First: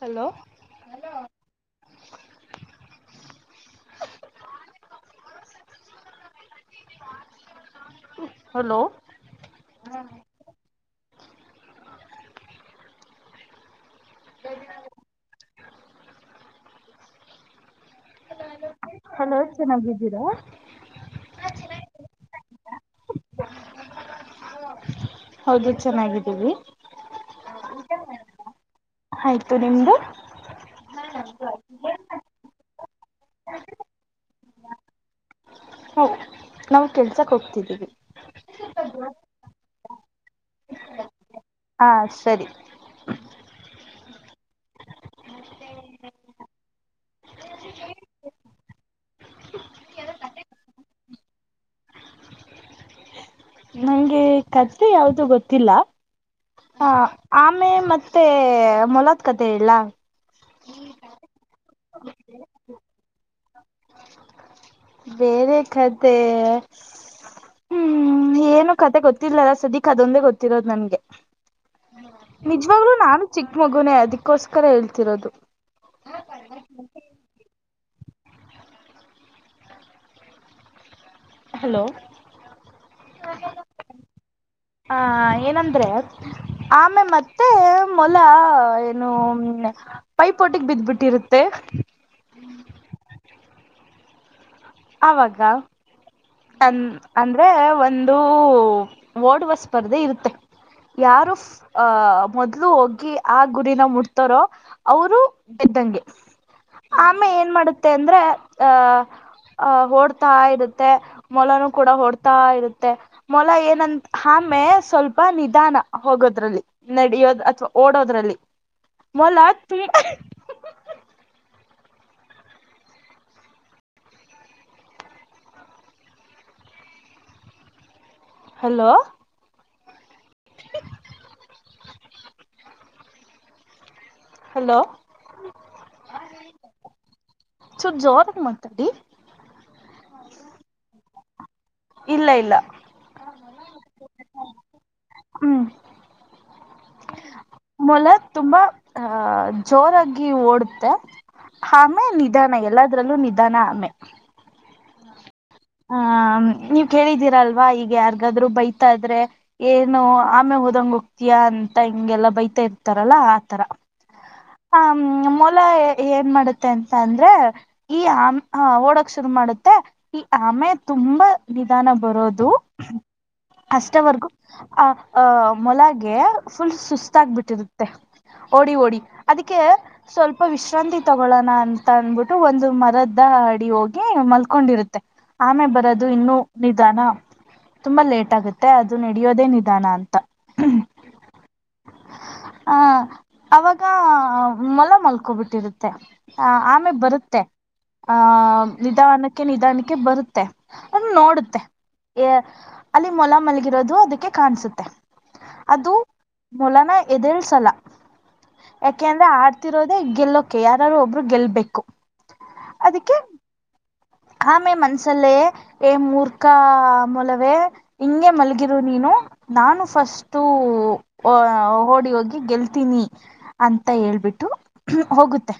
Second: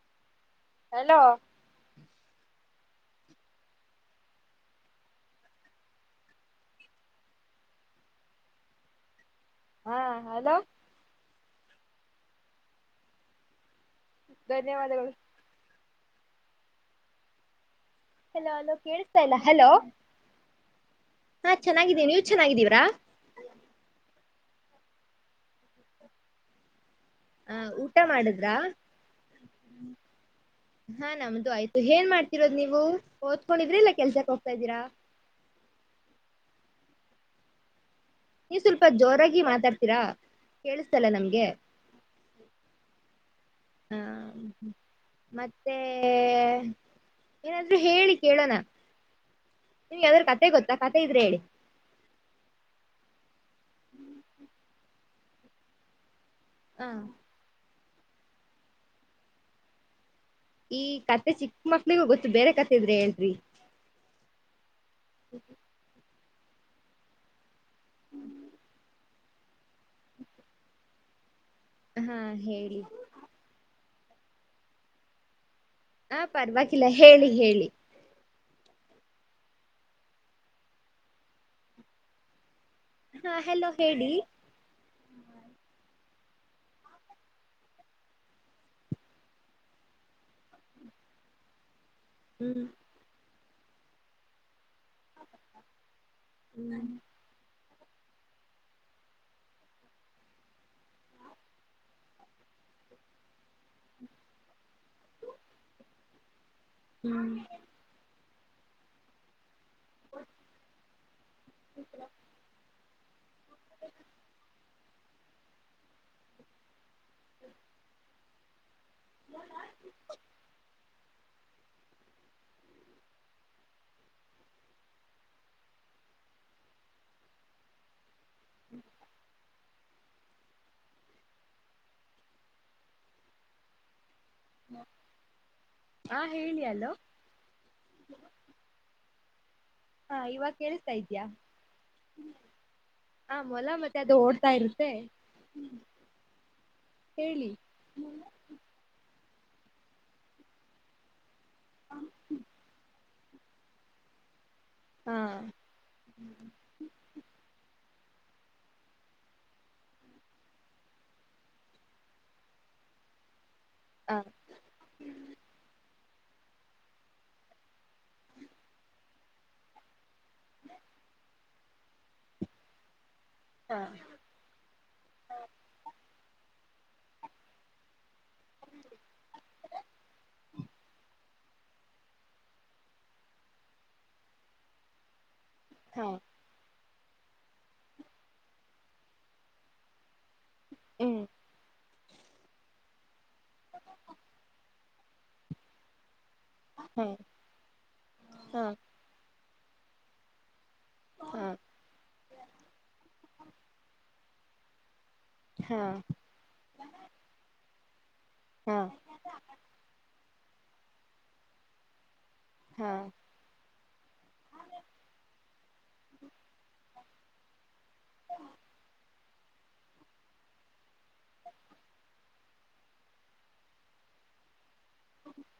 Hello hello hello [inaudible] [inaudible] hello? [inaudible] ಹಾ hello? [inaudible] ಧನ್ಯವಾದಗಳು. [inaudible] Hello hello ಕೇಸಳ್ತಾ ಇಲ್ಲ ಹಲೋ? [inaudible] ಹಲೋ? ಚೆನ್ನಾಗಿದ್ದೀರಾ [inaudible] ಹಾ ಚೆನ್ನಾಗಿದ್ದೇವಿ ನೀವ್ ಚೆನ್ನಾಗಿದ್ದೀವ್ರಾ? [inaudible] ಹೌದು ಚೆನ್ನಾಗಿದ್ದೀವಿ. [inaudible] ಹ ಊಟ ಮಾಡಿದ್ರಾ? [inaudible] ಆಯ್ತು ನಿಮ್ದು? [inaudible] ಹಾ ನಮ್ದು ಆಯ್ತು ಏ ಹೇನ್ ಮಾಡ್ತಿರೋದು ನೀವು ಓದ್ಕೊಂಡಿದ್ರಿ ಇಲ್ಲ ಕೆಲ್ಸಕ್ಕ ಹೊಗತ ಇದ್ದೀರಾ? [inaudible] ಹ ನಾವು ಕೆಲಸಕ್ಕ ಹೋಗ್ತಿದ್ದೀವಿ. [inaudible] ನೀವ್ ಸ್ವಲ್ಪ ಜೋರಾಗಿ ಮಾತಾಡ್ತೀರಾ ಕೇಳಿಸತಲ್ಲ ನಮಗೇ [inaudible] ಹಾ ಸರಿ. [inaudible] ಹಾ ಮತ್ತೆ. [inaudible] ಏನಾದ್ರೂ ಹೇಳಿ ಕೇಳೋಣ ನಿಮಗ ಯಾವದಾದರೂ ಕಥೆ ಗೊತ್ತಾ ಕಥೆ ಇದ್ರೆ ಹೇಳಿ. [inaudible] ನಂಗೆ ಕಥೆ ಯಾವ್ದು ಗೊತ್ತಿಲ್ಲ ಹಾ ಹ [inaudible] ಆಮೆ ಮತ್ತೆ ಮೊಲದ ಕಥೆ ಹೇಳಲಾ? [inaudible] ಈ ಕಥೆ ಚಿಕ್ಕ ಮಕ್ಳಿಗೂ ಗೊತ್ತು ಬೇರೆ ಕಥೆ ಇದ್ರೆ ಹೇಳರಿ [inaudible] ಕೇಳಿ [inaudible] ಕಥೆ ಹೂ ಏನು ಕಥೆ ಗೊತ್ತಿಲ್ಲಲ್ಲ ಸದಿಕ [inaudible] ಕದೊಂದೆ ಗೊತ್ತಿರೋದು ನನ್ಗೆ ಹಾ ಹೇಳಿ ನಿಜ್ವಾಗ್ಲೂ ನಾನು [inaudible] ಚಿಕ್ಕ ಮಗುನೇ ಅದಕ್ಕೋಸ್ಕರ ಹೇಳ್ತಿರೋದು. [inaudible] ಹಾ ಪರ್ವಾಗಿಲ್ಲ ಹೇಳಿ ಹೇಳಿ ಹಲೋ ಹಾ ಹಲೋ ಹೇಳಿ ಹ ಏನಂದ್ರೆ ಆಮೇ ಮತ್ತೆ ಮೊಲ ಏನು. ಪೈ ಪೋಟಿಗ್ ಬಿದ್ಬಿಟರುತ್ತೆ. ಹ್ಮ್ ಅವಾಗ ತನ್. ಹ್ಮ್ ಅಂದ್ರೆ ಒಂದು ಓಡುವ ಸ್ಪರ್ಧೆ ಇರುತ್ತೆ. ಯಾರು ಮೊದ್ಲು ಹೋಗಿ. ಆ ಗುರಿನ ಮುಡ್ತಾರೋ ಅವರು ಬಿದ್ದಂಗೆ ಆಮೆ ಹ್ಮ್ ಏನ್ ಮಾಡ ತೆ ಅಂದ್ರೆ ಹ ಅಹ ಓಡ್ತಾ ಇರುತ್ತೆ ಮೊಲನು ಕೂಡ ಓಡ್ತಾ ಇರುತ್ತೆ. ಮೊಲ ಏನಂತ ಆಮೆ ಸ್ವಲ್ಪ ನಿಧಾನ ಹೋಗೋದ್ರಲ್ಲಿ ನಡಿಯೋದ್ ಅಥ್ವಾ ಓಡೋದ್ರಲ್ಲಿ ಮೊಲ ತಿ. ಹಲೋ ಹಲೋ ಹಾ ಹೇಳಿ ಹಲೋ ಸ್ವಲ್ಪ ಜೋರಾಗಿ ಮಾತಾಡಿ. ಹಾ ಇವಾಗ ಕೇಳಸ್ತಾ ಇದ್ಯಾ. ಇಲ್ಲ ಇಲ್ಲ ಆ ಮೊಲ ಮತ್ತೆ ಅದು ಓಡ್ತಾ ಇರುತೆ. ಹ್ಮ್ ಹೇಳಿ ಮೊಲ ತುಂಬಾ ಅಹ ಜೋರಾಗಿ ಓಡುತ್ತೆ. ಆಮೆ ನಿಧಾನ ಎಲ್ಲದ್ರಲ್ಲೂ ನಿಧಾನ ಆಮೆ. ಹಾ ಹ ನೀವ್ ಕೇಳಿದೀರಲ್ವಾ ಈಗ ಯಾರಿಗಾದ್ರು ಬೈತಾ ಇದ್ರೆ. ಏನು ಆಮೆ ಹೋದಂಗ ಹೋಗ್ತಯಾ ಅಂತ ಹಿಂಗೆಲ್ಲ ಬೈತಾ ಇರ್ತಾರಲ್ಲಾ ಆತರ. ಹಾ ಹ ಮೊಲ ಏನ್ ಮಾಡುತ್ತೆ ಅಂತ ಅಂದ್ರೆ. ಈ ಆ ಓಡಕ್ ಶುರು ಮಾಡುತ್ತೆ. ಈ ಆಮೆ ತುಂಬಾ ನಿಧಾನಗ ಬರೋದು ಹ ಅಷ್ಟವರ್ಗೂ. ಆ ಅಹ ಮೊಲಗೆೆ ಫುಲ್ ಸುಸ್ತಾಗಬಿಟ್ಟಿರುತ್ತೆ. ಓಡಿ ಓಡಿ ಅದಕ್ಕೆ ಸ್ವಲ್ಪ ವಿಶ್ರಾಂತಿ ತಗೋ ಳೋಣ ಅಂತ ಅಂದಬಿಟ್ಟು ಒಂದು ಮರದ ಅಡಿ ಹೋಗಿ ಮಲ್ಕೊಂಡಿರುತ್ತೆ. ಆಮೆ ಬರೋದು ಹಾ ಇನ್ನುೂ ನಿಧಾನ ತುಂಬಾ ಲೇಟ್ ಆಗುತ್ತೆ ಅದು ನಡಿಯೋದೇ ನಿಧಾನ ಅಂತ ಏ. ಹಾ. ಅವಾಗ ಮೊಲ ಮಲ್ಕೊಬಿಟ್ಟಿರುತ್ತೆ ಆ ಆಮೆ ಹಾ ಬರುತ್ತೆ. ಆಹ ಹಾ ನಿಧಾನಕ್ಕೆ ನಿಧಾನಕ್ಕೆ ಬರುತ್ತೆ. ಅ ಹಾ ನೋಡುತ್ತೆ ಅ ಅಲ್ಲಿ ಮೊಲ ಮಲಗಿರೋದು ಅದಕ್ಕೆ ಕಾಣಸುತ್ತೆ. ಹಾ ಅದು ಮೊಲನಾ ಎದೆೇಳ್ಸಲ್ಲ ಹಾ ಯಾಕೆಂ ದರೆ ಆಡ್ತಿರೋದೇ ಗೆಲ್ಲೋಕೆ ಯಾರಾರು ಒಬ್ರು ಗೆಲ್ಬೇಕು ಹಾ ಅದಕ್ಕೆ. ಮ್ಮೆ ಮನ್ಸಲ್ಲೇ ಏ ಮೂರ್ಖಾ ಮೂಲವೇ ಹಿಂಗೆ ಮಲಗಿರು ನೀನು. ನಾನು ಫಸ್ಟು ಅ ಓಡಿ ಹೋಗಿ ಗೆಲ್ತೀನಿ. ಅಂತ ಹೇಳ್ಬಿಟ್ಟು. ಹೋಗುತ್ತೆ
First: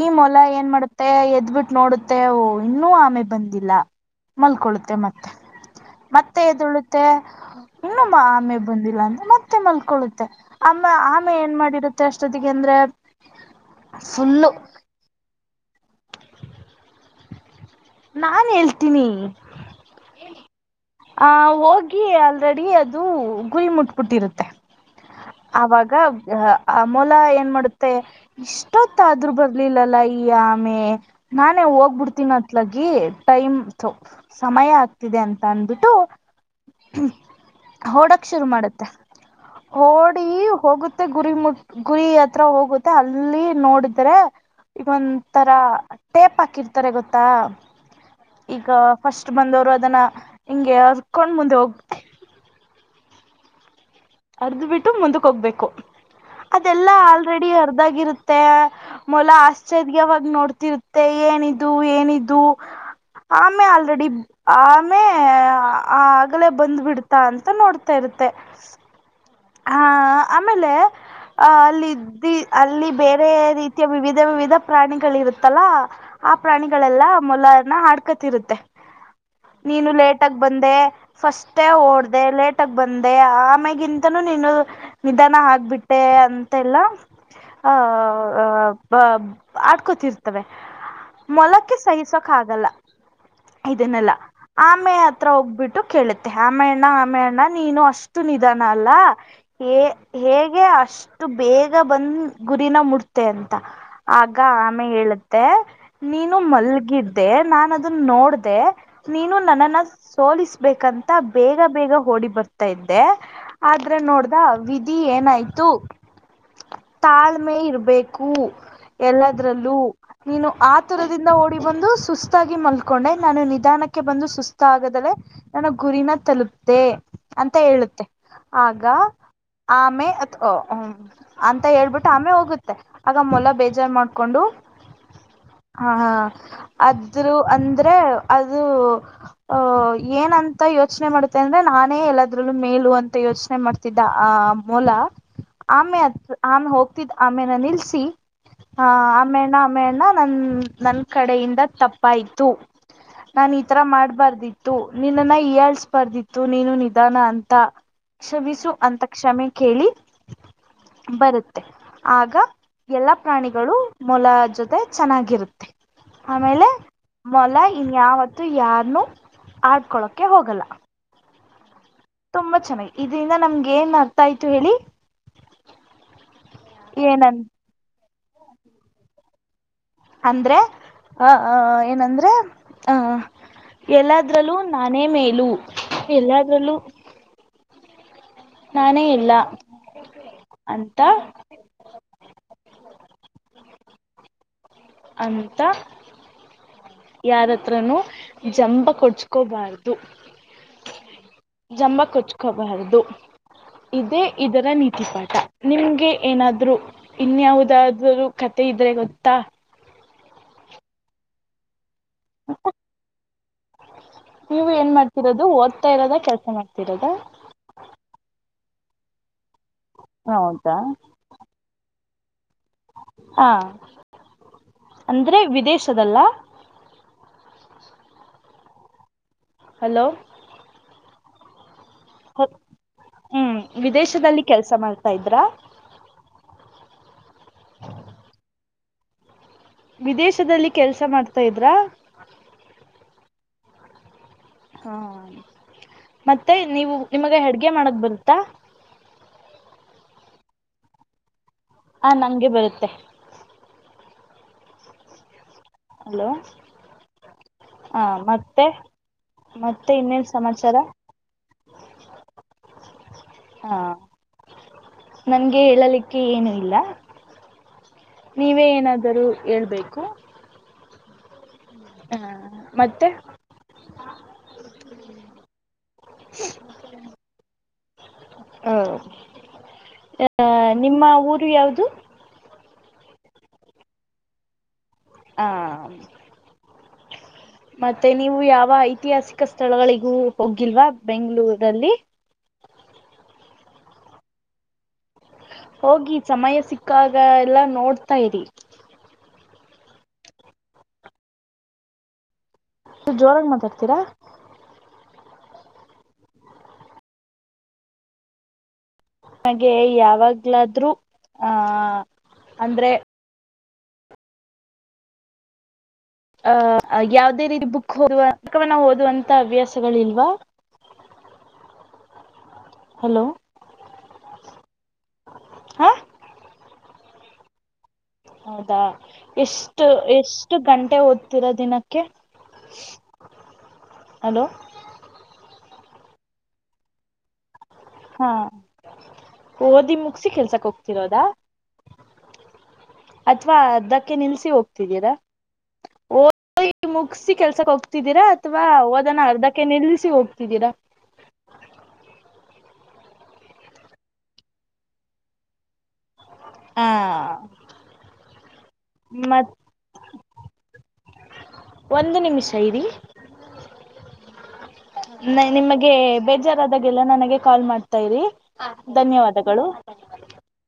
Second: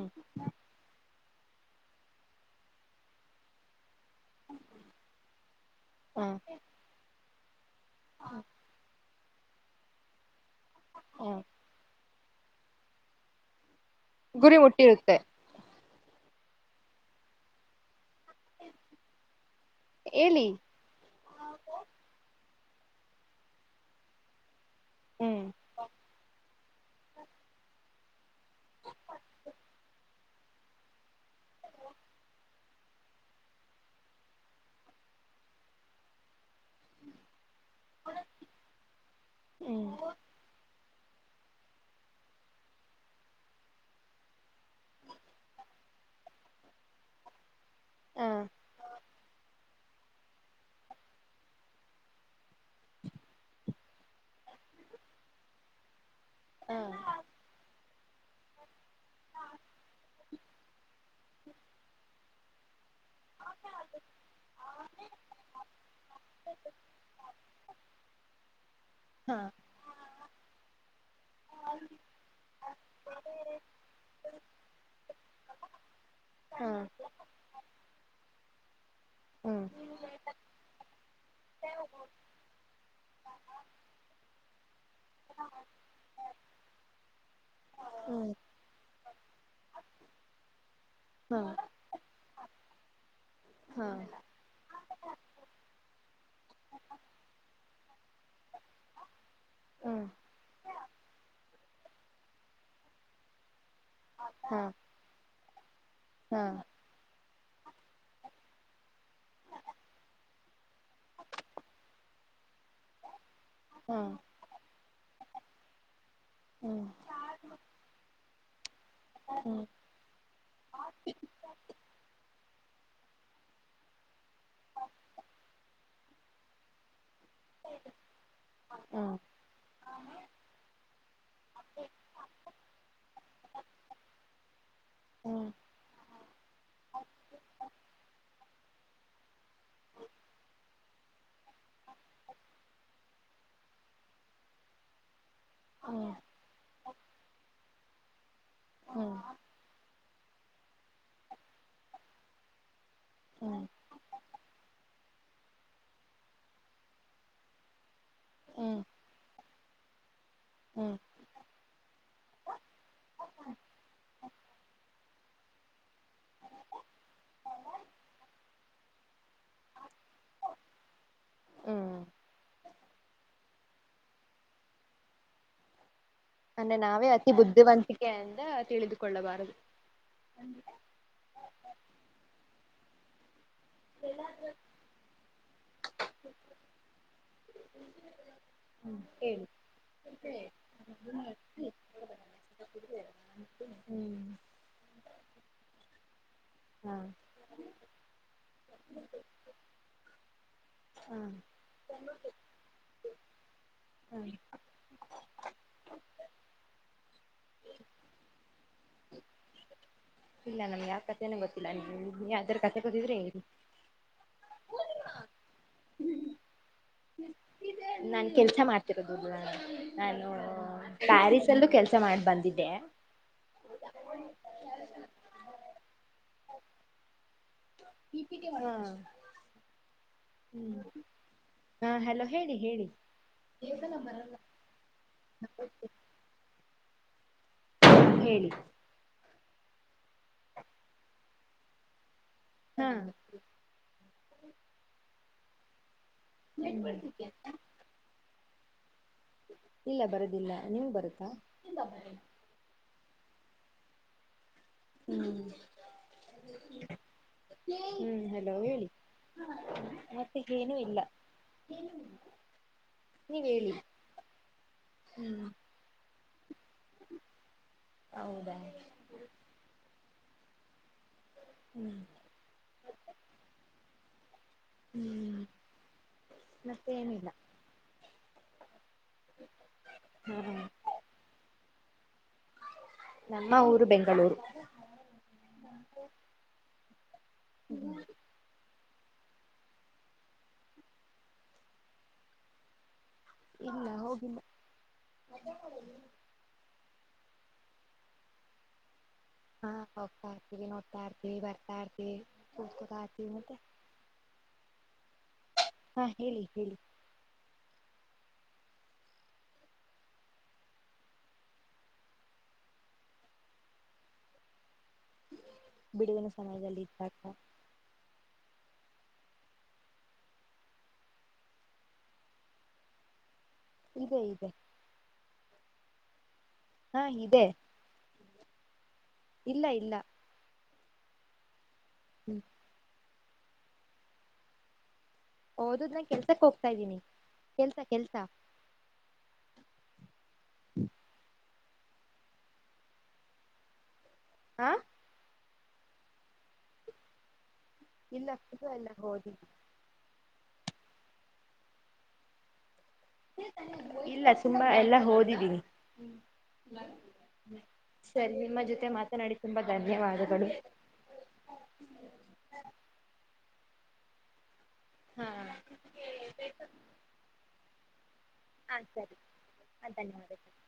ಈ ಮೊಲ ಏನ್ ಮಾಡುತ್ತೆ ಎದ್ಬಿಟ್ಟು ನೋಡುತ್ತೆ ಇನ್ನೂ ಆಮೆ ಬಂದಿಲ್ಲಾ ಮಲ್ಕೊಳ್ಳುತ್ತೆ ಮತ್ತೆ ಹಾ ಮತ್ತೆ ಎದ್ದೋಳು. ತ್ತೆ ಇನ್ನೊ ಆಮೇಬಂದಿಲ್ಲ ಅಂದ್ರೆ ಮತ್ತೆ ಮಲ್ಕೊಳ್ಳುತ್ತೆ. ಅಮ್ಮ ಹಾ ಆಮೆ ಏನ ಮಾಡಿರುತ್ತೆ ಅಷ್ಟೊತ್ತಿಗೆ ಅಂದ್ರೆ. ಫುಲ್ಲು ಗುರಿ ಮುಟ್ಟಿರುತ್ತೆ. ನಾನ ಹೇಳ್ತೀನಿ. ಹೇಳಿ ಆ ಹೋಗಿ ಆಲ್ರಡಿ ಅದು ಗುರಿ ಮುಟ್ಬಿಟ್ಟಿರುತ್ತೆ. ಹ್ಮ್ ಅವಾಗಾ ಅ ಮೋಲಾ ಏನ ಮಾಡುತ್ತೆ. ಇಷ್ಟೊತ್ತಾದ್ರೂ ಬರ್ಲಿಲ್ಲಲ್ಲಾ ಈ ಆಮೆ. ನಾನೇ ಹೋಗ್ಬಿಡ್ತೀನ ಅತ್ಲಗಿ ಟೈಮ್ ತೊ ಸಮಯ ಆಗ್ತಿದೆ ಅಂತ ಅಂದಬಿಟ್ಟು. ಓಡಕ ಶುರು ಮಾಡುತ್ತೆ ಹ್ಮ್ ಓಡಿ ಹೋಗುತ ಮತ್ತೆ ಗುರಿ ಮುಟ್ ಗುರಿ ಹತ್ರ ಹೋಗುತ್ತೆ ಅಲ್ಲಿ ನೋಡಿದ್ರೆ. ಈಗೊಂದ್ ಥರಾ ಟೇಪ್ ಆಕಿರ್ತಾರೆ ಗೊತ್ತಾ. ಹಾ ಈಗ ಫಸ್ಟ್ ಬಂದವ್ರು ಅದನ್ನ ಹಿಂಗೆ ಎಳರ್ಕೊಂಡ ಮುಂದೆ ಹೋಗ್ಬೇಕ. ಟಕ್ ಟಕ್ ಅರ್ಧಬಿಟ್ಟು ಮುಂದುಕ್ಕೋಗ್ಬೇಕು ಹಾ ಅದೆಲ್ಲಾ ಆಲ್ರೆಡಿ ಅರ್ಧಾಗಿರುತ. ತ್ತೆ ಮೊಲಾ ಆಶ್ಚರ್ಯವಾಗ ನೋಡ್ತಿರುತ್ತೆ ಏನಿದು ಏನಿದು. ಆಮೇ ಆಲ್ರೆಡಿ ಬಿ. ಆಮೇ ಆ ಆಗಲೇ ಬಂದ ಬಿಡ್ತಾ ಅಂತ ನೋಡ್ತಾ ಇರುತ್ತೆ. ಹಾ ಹಾ ಆಮೇಲೆ ಅ ಅಲ್ಲಿದ್ದಿ ಅಲ್ಲಿ ಬೇರೆ ರೀತಿ ವಿವಿಧ ವಿವಿಧ ಪ್ರಾಣಿಗಳಿರುತ್ತಲ್ಲಾ. ಆ ಹಾ ಪ್ರಾಣಿಗಳೆಲ್ಲಾ ಮೊಲನಾ ಆಡ್ಕತಿರುತ್ತೆ. ಹ್ಮ್ ನೀನು ಲೇಟಾಗ್ಬಂದೆ ಫಸ್ಟೇ ಓಡ್ದೆ ಲೇಟಗಬಂದೆ ಆಮೆಗಿಂತ್. ನೀನು ನಿಧಾನ ಆಗ್ಬಿಟ್ಟೆ ಅಂತೆಲ್ಲ ಹ್ಮ್ ಆ--ಆ ಬ ಆಡ್ಕೊತಿರ್ತವೆ ಹಾ ಮೊಲಕ್ಕೆ ಸಹಿಸೋಕ್ಕಾಗಲ್ಲಾ. ಹಾ ಇದನ್ನೆಲ್ಲಾ. ಆಮೇ ಹತ್ರ ಹೋಗ್ಬಿಟ್ಟು ಕೇಳುತ್ತೆ ಆಮೆ ಅಣ್ಣ ಆಮೆ ಅಣ್ಣ ನೀನು ಅಷ್ಟು ನಿಧಾನ ಅಲ್ಲಾ. ಏ ಹ್ಮ್ ಹೇಗೆ ಅಷ್ಟು ಬೇಗ ಬಂದ್ ಗುರಿನ ಮುಟ್ದೆ ಅಂತ. ಆಗ ಹಾ ಆಮೆ ಹೇಳತ್ತೆ ನೀನು ಹಾ ಮಲ್ಗಿದ್ದೆ ನಾನ್ ಅದನ್ನೋಡ್ದೆ. ನೀನು ನನ್ನನ್ನ ಸ್ಸೋಲಿಸ್ಬೇಕಂತ ಬೇಗ ಬೇಗ ಹೋಡಿ ಬರ್ತಾಯಿದ್ದೆ. ಆದ್ರೆ ಹಾ ನೋಡ್ದ ವಿಧಿ ಏನಾಯ್ತು. ಹ್ಮ್ ತಾಳ್ಮೆ ಇರ್ಬೇಕು ಹ್ಮ್ ಎಲ್ಲದ್ರಲ್ಲೂ. ನೀನು ಆತುರದಿಂದ ಓಡಿ ಬಂದು ಸುಸ್ತಾಗಿ ಮಲ್ಕೊಂಡೆ ನಾನು ನಿಧಾನಕ್ಕೆ ಬಂದು ಸುಸ್ತ ಆಗದಲೆ ನನ್ನ ಗುರಿನ ತಲುಪ್ದೆ ಅಂತ ಹೇಳುತ್ತೆ. ಆಗಾ ಹ್ಮ್ ಆಮೆ ಅದ ಅ ಹ. ಅಂತ ಹೇಳ್ಬಿಟ್ಟು ಆಮೆ ಹೋಗುತ್ತೆ ಆಗ ಮೊಲ ಬೇಜಾರ್ ಮಾಡ್ಕೊಂಡು. ಹು ಹಾ ಆದ್ರೂ ಅಂದ್ರೆ ಅದು. ಅ ಏನಂತ ಯೋಚನೆ ಮಾಡುತ್ತೇ ಅಂದ್ರೆ ನಾನೇ ಎಲ್ಲದ್ರಲ್ಲೂ ಮೇಲು ಅಂತ. ತ್ತೆ ಯೋಚನೆ ಮಾಡ್ತಿದ್ದ ಆ ಮೋಲಾ. ಆಮೆ ಹ್ಮ್ ಅತ ಹ್ಮ್ ಆಮ ಹೋಗ್ತಿದ ಆಮೇನ ನಿಲ್ಸಿ. ಹಾ ಹ್ಮ್ ಆಮೇಣ್ಣ ಆಮೆ ಅಣ್ಣ ನನ್ನ ನನ್ಕಡೆಯಿಂದ ತಪ್ಪಾಯ್ತು. ನಾನ ಈತರಾ ಮಾಡ್ಬಾರ್ದಿತ್ತು ನಿನ್ನನ್ನ ಹಿಯಾಳ್ಸ್ಬಾರ್ದಿತ್ತು ನೀನು ನಿಧಾನ ಅಂತಾ. ಕ್ಷಮಿಸು ಹ್ಮ್ ಅಂತ ಕ್ಷಮೆ ಕೇಳಿ ಹ್ಮ್ ಬರುತ್ತೆ ಆಗ ಎಲ್ಲಾ ಪ್ರಾಣಿಗಳು ಮೊಲ ಜೊತೆ ಚೆನ್ನಾಗಿರುತ್ತೆ ಆಮೇಲೆ ಮೊಲ ಇನ್ಯಾವತ್ತು ಯಾರ್ನು ಆಡ್ಕೊಳೋಕ್ಕೆ ಹೋಗಲ್ಲ ಹ್ಮ್ ತುಂಬಾ ಚೆನ್ನಾಗಿ ಇದೇ ಇದರಿಂದ ನಮಗೇನ್ ಅರ್ಥಾಯ್ತು ಹೇಳಿ ಅಂದ್ರೆ ನಾವೇ ಅತಿ ಏನಂತ ಬುದ್ಧಿವಂತಿಕೆಯಂದೆ ತಿಳಿದುಕೊಳ್ಳಬಾರದು ಅಂದ್ರೆ ಅ ಅ ಅ ಏನಂದ್ರೆ ಅ ಆ ಹ್ ಎಲ್ಲಾದ್ರಲ್ಲೂ ನಾನೇ ಮೇಲೂ ಎಲ್ಲದ್ರಲ್ಲೂ ನಾನೇ ಎಲ್ಲಾ ಹೇಳಿ ಅಂತ ಹ್ಮ್ ಅಂತಾ ಹಾ ಯಾರಹತ್ರನು ಜಂಬ ಕೊಚ್ಚಕೋಬಾರ್ದು ಹಾ ಜಂಬ ಕೊಚ್ಕೋಬಾರದು ಹಾ ಇದೇ ಇದರ ನೀತಿ ಪಾಠ ನಿಮ್ಗೆ ಏನಾದ್ರೂ ಇನ್ಯಾವುದಾದ್ರರು ಕತೆೆ ಇದ್ರೆ ಗೊತ್ತಾ ಇಲ್ಲ ನಮ್ ಯಾವ ಕತೆೆನ ಗೊತ್ತಿಲ್ಲ ನೀ ಯಾವ್ದ ಕತೆೆ ಬಂದ್ರೆ ಹೇಳಿ ನೀವು ಏನ್ ಮಾಡ್ತಿರೋದು ಓದ್ತಾ ಇರೋದ ಕೆಲಸ ಮಾಡ್ತಿರೋದ ನಾನ್ ಕೆಲ್ಸ ಮಾಡ್ತಿರೋದಲ್ವಾ [unintelligible] ನಾನು ಹೌದಾ ಪ್ಯಾರಿಸ್ ಲ್ಲೂ ಕೆಲಸ ಮಾಡಿ ಬಂದಿದ್ದೆ ಹಾ ಅಂದ್ರೆ ವಿದೇಶದಲ್ಲಾ [unintelligible] ಹಲೋ ಹ್ಮ್ ಹಾ ಹಲೋ ಹೇಳಿ ಹೇಳಿ ಹ್ಮ್ ವಿದೇಶದಲ್ಲಿ ಕೆಲ್ಸ ಮಾಡ್ತಾ ಇದ್ರಾ [unintelligible] ಹೇಳಿ ವಿದೇಶದಲ್ಲಿ ಕೆಲ್ಸ ಮಾಡ್ತಾ ಇದ್ರಾ ಹಾ. ಹಾ ಮತ್ತೆ ನೀವು ನಿಮಗ ಅಡ್ಗೆ ಮಾಡಕ್ ಬರುತ್ತಾ. ಇಲ್ಲ ಬರದಿಲ್ಲ ನಿಮ್ಗ ಬರುತ್ತಾ. ಹ ನಂಗೆ ಬರುತ್ತೆ. ಹ್ಮ್. ಹಲೋ ಹ ಹ್ಮ್ ಹಲೋ ಮತ್ತೆ ಹೇಳಿ ಮತ್ತೆ ಇನ್ನೇನ್ ಮತ್ತೆ ಏನು ಸಮಾಚಾರ ಇಲ್ಲ ನೀವ್ ಹೇಳಿ ಹಾ ಹ್ಮ್ ನನ್ಗೆ ಹೇಳಲಿಕ್ಕೆ ಕೆ ಏನು ಇಲ್ಲ ಹೌದಾ ನೀವೇ ಏನಾದರೂ ಹೇಳ್ಬೇಕು ಹ್ಮ್ ಹಾ ಮತ್ತೆ ಹ್ಮ್ ಮತ್ತೆ ಏನಿಲ್ಲ ಹ ಅ ಹಾ ನಿಮ್ಮ ಊರು ಯಾವದು ನಮ್ಮ ಊರು ಬೆಂಗಳೂರು ಹಾ ಮತ್ತೆ ನೀವು ಯಾವ ಐತಿಹಾಸಿಕ ಸ್ಥಳಗಳಿಗೂ ಹೋಗಿಲ್ವಾ ಬೆಂಗ್ಳೂರಲ್ಲಿ. ಇಲ್ಲಾ ಹೋಗಿಲ್ಲಾ ಹೋಗಿ ಸಮಯ ಸಿಕ್ಕಾಗ ಎಲ್ಲ ನೋಡ್ತಾ ಇರಿ. ಹಾ ಹೋಗ್ತಾ ಇರ್ತಿವಿ ನೋಡ್ತಾ ಇರ್ತಿವಿ ಬರ್ತಾ ಇರ್ತಿವಿ ಜೋರಾಗಿ ಮತ್ತೆ ಮಾತಾಡ್ತೀರಾ ಹಾ ಹೇಳಿ ಹೇಳಿ ನಮಗೆ ಯಾವಾಗ್ಲಾದ್ರೂ ಆಹ ಅಂದ್ರೆ ಬಿಡುವಿನ ಸಮಯದಲ್ಲಿ ಅಹ ಇದ್ದಾಗ ಯಾವುದೇ ರೀತಿ ಬುಕ್ ಓದುವ ಬುಕ್ ಗಳನ್ನು ಓದುವಂತ ಹವ್ಯಾಸಗಳ ಇಲ್ವಾ ಹಲೋ ಇದೆ ಇದೆ. ಹಾ. ಹಾ ಇದೆ. ಹೌದಾ ಇಲ್ಲ ಎಷ್ಟು ಇಲ್ಲ ಎಷ್ಟು ಗಂಟೆ ಓದ್ತಿರಾ ದಿನಕ್ ಕ್ಕೆ ಹ್ಮ್ ಹಲೋ. ಓದುದ್ರಾ ಕೆಲ್ಸಕ್ಕ ಹೋಗ್ತಾ ಇದೀನಿ. ಕೆಲ್ಸ ಕೆಲ್ಸ. ಹಾ ಓದಿ ಮುಗಸಿ ಕೆಲ್ಸಕ್ ಹೋಗ್ತಿರೋದಾ. ಅಥ್ವಾ ಅರ್ಧಕ್ಕೆ ನಿಲ್ಸಿ ಹಾ ಹೋಗ್ತಿದ್ದೀರಾ ಓದಿ ಮುಗಸಿ ಕೆಲ್ಸಕ್ಕ ಹೋಗ್ ಹೋಗ್ತಿದ್ದೀರಾ ಇಲ್ಲ ಅಥವಾ ಇದು ಎಲ್ಲ ಓದನ ಓದಿದ್ದೀನಿ ಅರ್ಧಕ್ಕೆ ನಿಲ್ಲಿಸಿ ಹೋಗ್ತಿದ್ದೀರಾ. ಇಲ್ಲ ತುಂಬಾ ಎಲ್ಲಾ ಓದಿದ್ದೀನಿ. ಹಾ ಸರಿ ನಿಮ್ಮ ಜೊತೆ ಮಾತನಾಡಿ ಮತ್ ತುಂಬಾ ಧನ್ಯವಾದಗಳು. ಒಂದು ನಿಮಿಷ ಇರಿ. ಹಾ ನ ನಿಮಗೆ ಬೇಜಾರಾದಾಗೆಲ್ಲ ನನಗೆ ಕಾಲ್ ಮಾಡ್ತಾ ಇರಿ. ಹಾಂ ಸರಿ ಧನ್ಯವಾದಗಳು. ಹಾಂ ಧನ್ಯವಾದಗಳು.